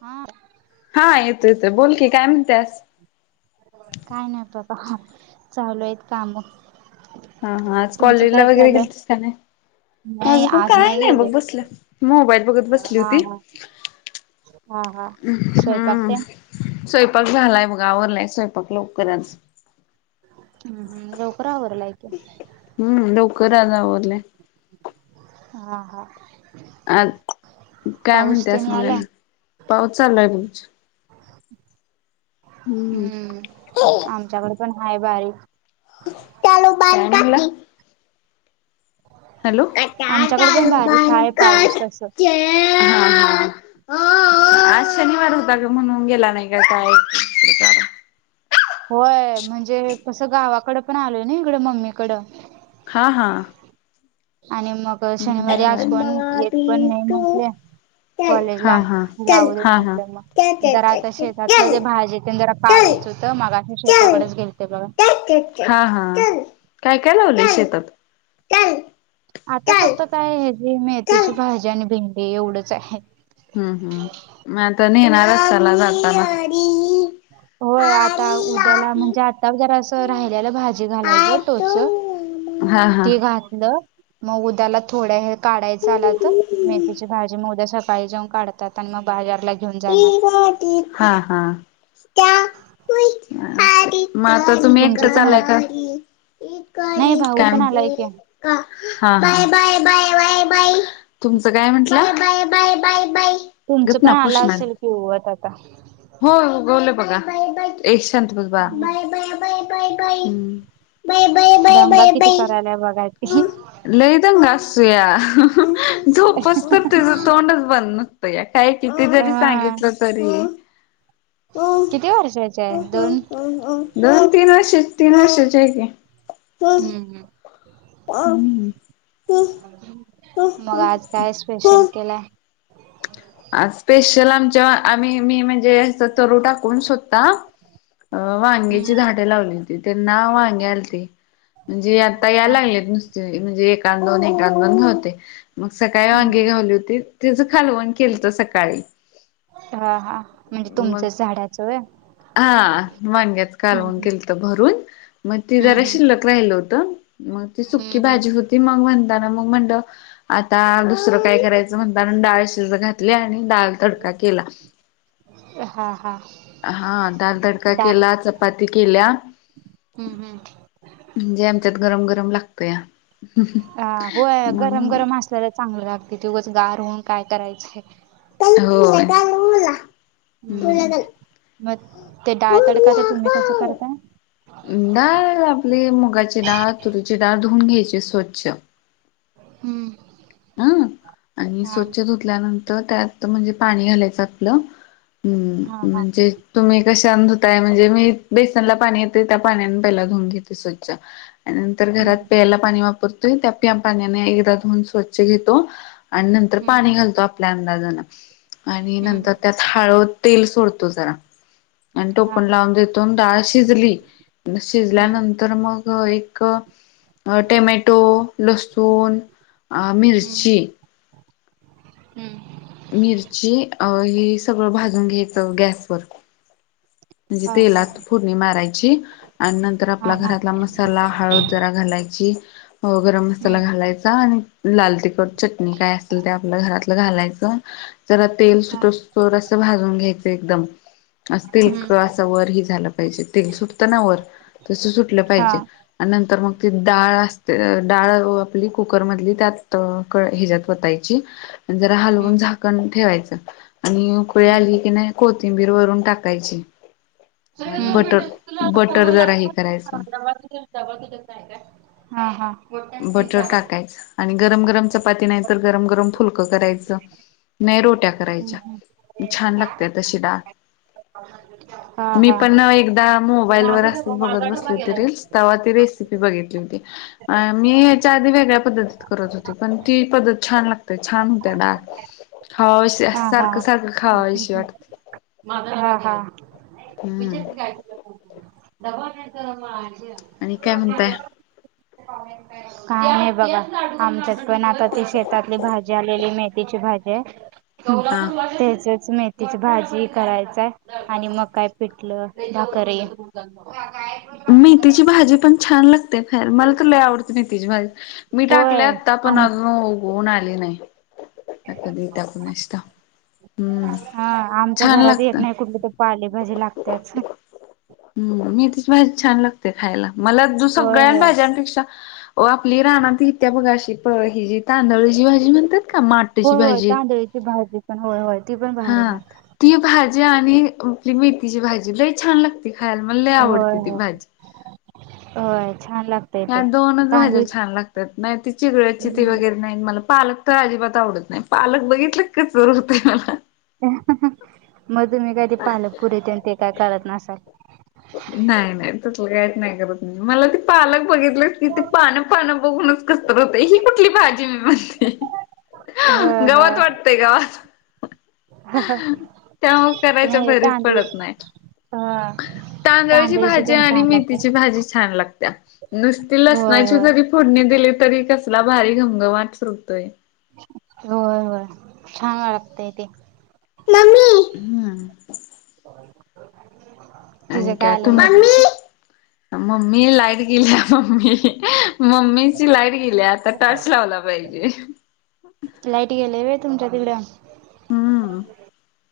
हां. हा. येतो येतो. बोल की काय म्हणतेस? काय नाही बापा चालू आहेत काम. हा हा, आज तुमचं कॉलेज काय ला वगैरे चालू आहे? गेलती स का नाही. नाही माझं पण आज काय नाही गेले बघ बसलं मोबाईल बघत बसली हा होती. हा हा हा स्वयंपाक हम. तेन स्वयंपाक झालाय बघ आवरलाय स्वयंपाक लोककरच आज. हम हम लवकर आवरलायकी. हम्म लवकर आज आवरलाय हा हा, आत काय पाऊस तेन म्हणतेस यालाय? मगना पाऊस चाललाय बघच. ह [inaudible] हम्म. हम्म आमच्याकडे हाय आहे बारीक. काय म्हणला. हॅलो. आमच्याकडे पण बारीक हाय पाऊस तसं. हा आज शनिवार होता ग म्हणून गेला नाही ग शाळेत. होय म्हणजे कसं गावाकडं पण आलोय ना इकडं मम्मीकडं. हा हा, आणि मग मी शनिवारी आज झालाय. कोण येत पण बी नाही टू म्हटले. चल कॉलेज हा ला हा चल जाऊ दे हा हा म्हटलं चल मग ज आता शेतातलं चल ते भाजी ते जर. चल काढायच होत मगा चल शेताकडेच गेलते बघ. हा हा, काय काय लावले शेतात. चल आता चल फक्त काय आहे जे चल मेथीची भाजी आणि भेंडी एवढच आहेत. हम्म हम्म मता नेन अराचला जातला. होय आता उद्याला म्हणजे आता जरा असं राहिल्याला भाजी घालायचं टोच. हो [inaudible] ते घातलं. मग उद्याला थोड्या हे काढायचं आलात हम्म मेथीची भाजी मग उद्या सकाळी जाऊन काढत. त्यात आणि मग बाजारला. घेऊन जाणार हा हा, ह म आता तुम्ही एकट तुमचं पण चालाय हो का. का नाही भाऊ पण आलाय म, की हा तुमचं काय म्हटला. Bye bye. तुमचं गप पण ना आलं कृष्णा असेल उगवत आता. हो उगवले बघा ए शांत बस बाळा. दंगा बाय किती बाय करायला बघा की. लई दंग असूया झोपसतर तिचं तोंडच बन. तया काही किती जरी हा सांगितलं तरी. किती वर्षाची आहे दोन तीन वर्षे तीन वर्षाचे आहे की. हम्म हम्म. प्या ह, मग आज काय स्पेशल केलाय. आज स्पेशल आमच्या आम्ही मी म्हणजे तरु टाकून स्वतः. अ हम्म वांग्याची झाडे लावली होती त्यांना वांगे आलते. म्हणजे आता हा यायला लागलेत नुसते म्हणजे एकां दोन एकां दोन होते. मग सकाळी हम्म वांगी हम्म घावली होती तिच खालवण केलं तर सकाळी. हा-हा म्हणजे मग तुमचंच झाडाचं होय हा वांग्याचं कालवन हम्म केलतय भरून, मग ती जरा हम्म हम्म शिल्लक राहिल होत, मग हम्म सुकी हम्म भाजी हम्म होती, मग म्हणताना मग म्हण आता दुसरं काय करायचं म्हताणं, डाळ शिजत घातली आणि डाळ तडका केला. हा-हा. हा, डाळ तडका केला चपाती केल्या हम्म-हम्म. म्हणजे आमच्यात गरम-गरम लागत या. हा, होय गरम-गरम असल्याला चांगलं लागते, ते उगच गार होऊन काय करायचय. होय. हम्म मग ते डाळ तडका ते तुम्ही कसं हम्म. करताय हम्म, डाळ आपली मुगाची डाळ, तुरीची डाळ धुवून घ्यायची स्वच्छ हम्म. हं आणि हा स्वच्छ धुतल्यानंतर त्यात म्हणजे पाणी घालायचं आपलं. हम्म, हा हा म्हणजे तुम्ही कशा न धुताय म्हणजे, मी बेसनला पाणी येते त्या पाण्या पहिला धुवून घेते स्वच्छ. त्या नंतर हम्म घरात प्यायला पाणी वापरतोय त्या पाण्याने एकदा धुऊन स्वच्छ घेतो. आणि नंतर हम्म पाणी घालतो आपल्या अंदाजान, आणि हम्म नंतर त्यात हळू तेल सोडतो जरा, आणि तो हा पण लावून देतो. दोन डाळ शिजली, हम्म शिजल्यानंतर मग एक अ, टमॅटो, लसुण, हम्म मिरची हम्म. मिरची, हे सगळं भाजून घ्यायचं गॅसवर. म्हणजे हा हा तेलात फोडणी मारायची. आणि नंतर हा आपला हा हा घरातला मसाला, हळद जरा घालायची. हो, गरम हा मसाला घालायचा आणि लाल तिखट चटणी काय असेल ते आपल्या घरातलं घालायचं, जरा तेल हा हा सुट थोडसं अस भाजून घ्यायच एकदम, अस तेल. हा हा असं वर ही झाला पाहिजे, तेल सुटत ना वर तस सुटलं हा पाहिजे. आणि नंतर मग, ती डाळ असते, डाळ आपली कुकर मधली त्यात उकळ हेज्यात वाताय ची. जरा हलवून झाकण ठेवायचं, आणि उकळी आली की नाही, कोत तिंबीर वरून टाकायची. हम्म, आणि बटर बटर जरा हे करायचं [unintelligible] हा-हा बटर [unintelligible] टाकायचं आणि गरम-गरम चपाती नाही तर, गरम-गरम फुलकं करायचं. नाही रोट्या करायच्या, छान लागते तशी डाळ. मी पण एकदा मोबाईल वर अस बघत बसले होते, रेल. तव्हा ती रेसिपी बघितली होती, मी याच्या आधी वेगळ्या पद्धतीत करत होती, पण ती पद्धत छान लाग ते छान होती डाळ खावाशी आस सारख-सारख खावाविशी वाटते. हा-हा हम्म आणि काय म्हणताय [unintelligible] काय नाही बघा, आमच्यात पण आता ते शेतातली भाजी भाजी आलेली मेथीची भाजी आहे, हा त्याचच मेथी तिची भाजी करायचाय आणि मग काय पिटलं भाकरी मीथीची भाजी पण छान लागतिया खायला मला तर लय आवडते मेथीची भाजी. मी टाकलीया होय आता पण आम अजून उगवून आली नाय. आता कधी येतीया कुणाश ठाऊक हम्म हा आमच्या छान घरात एक लागतं. नाही कुठली तर पालेभाजी लागते छा मेथीची भाजी छान लागते खायला मला होय सगळ्यां होय भाज्यांपेक्षा हो आपली राना इतिया त बघा आशी प हेजी तांदळची भाजी म्हणतात का माटची भाजी त्येची भाजी पण होय होय ती पण भारी हा लागतीया. ती भाजी आणि आपली मेथीची भाजी लई छान लागती खायला मला लई होय आवडती ती होय भाजी. होय छान लाग या दोनच भाज्या छान लागतात नाय ति चिगळ ची ती हम्म वगैरे नाय मला पालक तर अजिबात आवडत नाय पालक बघितलं कसतत होतय मला. मग तुम्ही काय ते पालकपूरी तेन काय करत नसाल? नाय नाय तसलं कायच नाय करत मी मला ती पालक बघितली की ति पान पानं बघूनच कसतर होतय ही कुठली भाजी मी म्हणते. ह गवात ह वाटतय गावात. त्यामुळ करायच्या नाही भरीच तांदूळ पडत नाय. हा. तांदळची तांदळीची भाजी तेन आणि छान लागते मेथीची भाजी छान लागतिया नुसती होय लसणाची होय जरी फोडणी दिली तरी कसला भारी घमघमट सुटतोय. होय होय छान वाटतंय ते. मम्मी हम्. [unintelligible] आणि काय तु? आलं मध्येच मम्मी लाईट गेलीया मम्मी. मम्मीची लाईट गेलीया आता टॉर्च लावला पाहिजे. लाईट गेलेय वे तुमच्या तिकड? हम्म.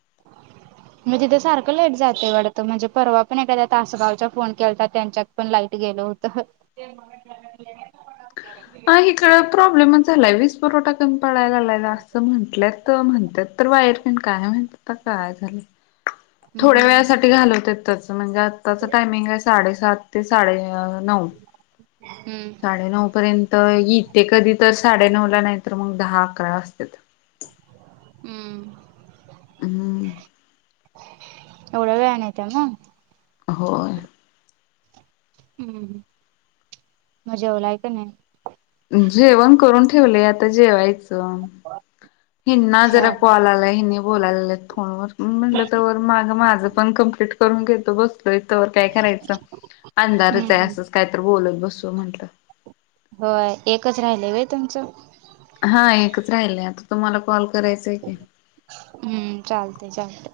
[inaudible] म तिथं सारखं लाईट जातंय वाढतं म्हणजे परवा पण एखाद्या तासगावच्या फोन केतात त्यांच्यात पण लाईट गेल होत. आ इकड प्रॉब्लेमच झालाय वीज पुरवठा कमी पडाय लागलाय असं म्हंटल्यात. त म्हणतात तर वायर मेन काय म्हणतात काय झाल? थोड्या हम्म वेळासाठी घालवत्याच म्हणजे आत्ताचं टायमिंग आय साडेसात ते साडे नऊ हम्म साडेनऊ पर्यंत त इती कधी तर साडेनऊ ला नाय तर मग दहा अकरा वाजत्यात. हम्. हम्. एवढ्या वेळानं येतीया ना. होय. हम्म म जेवलाय का नाय? जेवण करून ठेवलय आता जेवायचं. [inaudible] हिना हा जरा हा कॉल आलाय हिनी बोलालेत फोन वर म मी म्हटलं तवर माग माझं पण कंप्लीट करून घेतो बस लोय तवर काय करायचं हम्म अंधारच हाय हम्म असंच कायत बोलत बसू म्हंटलं. होय एकच राहिलय व्हय तुमचं? हां, एकच राहिलं, आता तुम्हाला कॉल करायच य की. हम्म, चालतय चालत.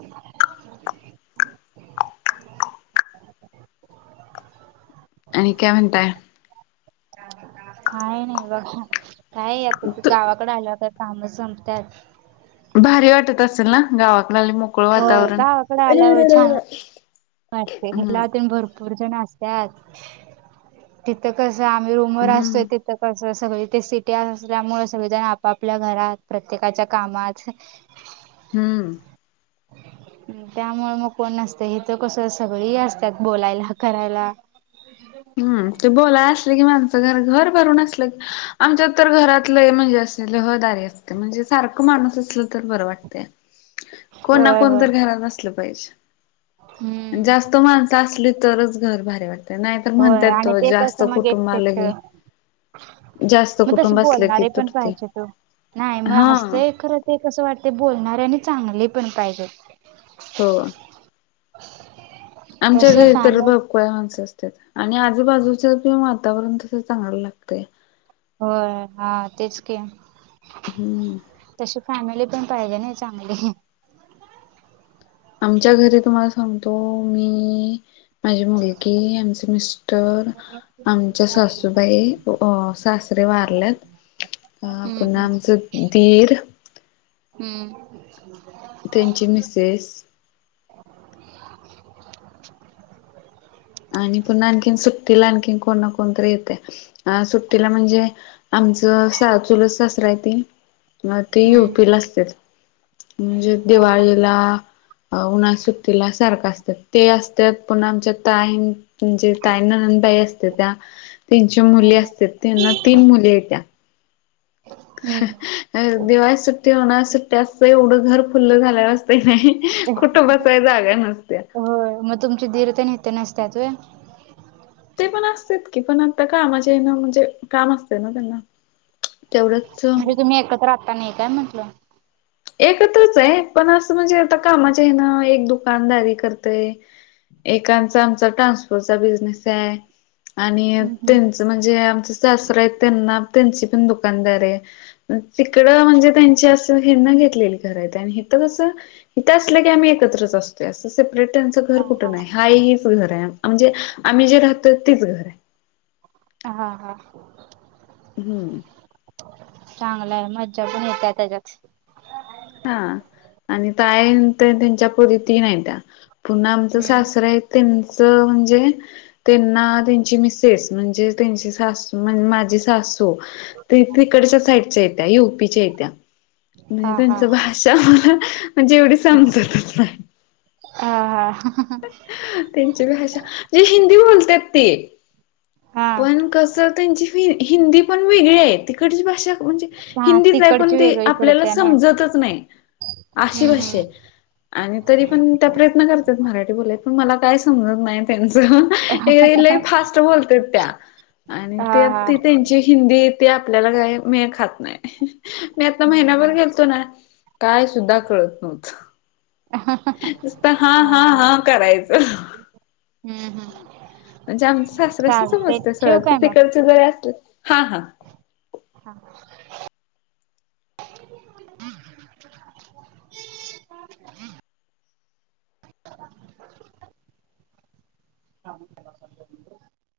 आणि काय म्हणताय? काय नाही बघा, काय आता त गावाकड आल का कामच संपत्यात. भारी वाटत असेल ना, गावाकड आल म? होय गावाकडं आल्यावर, छान वा असतं म्हंटल आजून भरपूर जण असतात. तिथं, कस आम्ही रूमवर असतोय हम्म ते त कसं सगळी ते सिटी असल्यामुळे, सगळेजण आपापल्या घरात, प्रत्येकाच्या कामात. हम्म. म त्यामुळ म कोण नसतय. इथं, कसं सगळे असतात, बोलायला, करायला. हम्, ते बोलाय असले की, माणसं घर, घर भरून असलं आमच्यात तर घरात लई, म्हणजे अस ल ह द असतं, म्हणजे सारख माणूस असलं तर बर वाटतया. कोण ना, होय कोण होय तर घरात असलं पाहिजे आणि हम्म जास्त माण सं, असले तरच घर भारी वाटतय, नाही तर होय म्हणतात आणि तो ते जास्त कसं मग कुटुंबाला की एकटएकटं. जास्त म तशे कुटुंब असलं की बोलणारे पण तुटते पाहिजेत ओ, नाही म हा हास्तेय खर ते कसं वाटते, बोलणारे आणि चांगले पण, पाहिजे. हो [inaudible] आमच्या घरी तर बा [unintelligible] माणसं असत्यात आणि आजूबाजूच पण वातावरण, तसं चांगलं लागतय. होय, हां, तेच की. हम्. तशी फॅमिली पण पाहिजे ना, चांगली. आमच्या घरी तुम्हाला सांगतो, मी, माझी मुलगी, आमचे मिस् टर, आमच्या सासूबाई, अ सासरे वारल्यात. अ हम्म पुण्हा हम्म आमचं, दीर हम्म. त्यांची मिसेस आणि पुन्हा, आणखीन सुट्टीला, आणखीन कोण ना कोणतरी येते, अ सुट्टीला म्हणजे आमचं स चुलत सासर हाय ते. म ते हम्म युपी ला असत्यात, म्हणजे हा हा दिवाळीला अ उन्हा सुट्टीला सारखं असत्यात, ते असतात, पुन्हा आमच्या ताई म्हणजे ताई, ननंदबाई असते त्या, त्यांची मुली असते, त्यांना तीन मुली ये त्या. हम्म दिवाळी सुट्टी, उन्हाळा सुट्टी असते, एवढं घर फुल झाल्या असतं, नाही कुठं बसाय, जागा नसत्या. होय म तुमचे दीर तेनी ते नसतात वय? ते पण असतात की, पण आता कामाचेे हेना, म्हणजे काम असते ना त्यांना. तेवढंच म्हणजे तुम्ही एकत्र आत्ता, नाही काय म्हंटलं? एकत्रच ये, पण असं, म्हणजे आता कामाचे हे ना, एक दुकानदारी करतय एकांचा आमचा ट्रान्सपोर्टचा, बिझनेस ये. आणि हम्म हम्म त्यांचं, म्हणजे आमच सासर येत, त्यांना त्यांची पण दुकानदार ये. तिकडं म्हणजे त्यांची अस तीन घेतलेली घर आहेत आणि इथ कस इथ असलं की आम्ही एकत्रच असतो. असं सेपरेट त्यांचं घर हा कुठं नाही. हाय हीच घर आहे म्हणजे आम्ही जे राहतोय तीच घर आहे. हा हा. हम्म. चांगलंय मज्जा पण येत्या त्याच्यात हा आणि ताई त त्यांच्या पुरी तीन आहेत्या. पुन्हा आमचं हम्म सासरं आहेत त्यांच म्हणजे त्यांना त्यांची मिस सेस म्हणजे त्यांची सासू मन माझी सासू. ते तिकडच्या साईडच्या हायत्या युपीच्या आहेत्या. हा हा भाषा मला म्हणजे एवढी समजतच नाही. अ हा ह. त्यांची भाषा जे हिंदी बोलत्यात ती. हा पण कस त्यांची फी हिंदी पण वेगळी आहे. तिकडची भाषा म्हणजे हा हिंदीच आहे पण तिकडची ते वेगळी आपल्याला पडत्या नई समजतच नाही. अशी हम्म भाषा हम्म आहेत. आणि तरी पण त्या प्रयत्न करतात. मराठी बोलायच पण मला काय समजत नाही. त्यांचं एकदा कणी लय फास्ट बोलत्यात त्या आणि हा तेन हा त्याचं हिंदी ते आपल्याला काही मेळ खात नाही. मी आता हम्म महिनायभर हम्म गेलतो ना. काय सुद्धा कळत नव्हतं. नुसतं हा हा हा करायचं. हम्म हम्. म्हणजे आमचं सासऱ्यासानी समजते सगळ तर काय मग तिकडचे जरी अस हा हा. [unintelligible] [inaudible] [inaudible] का [unintelligible]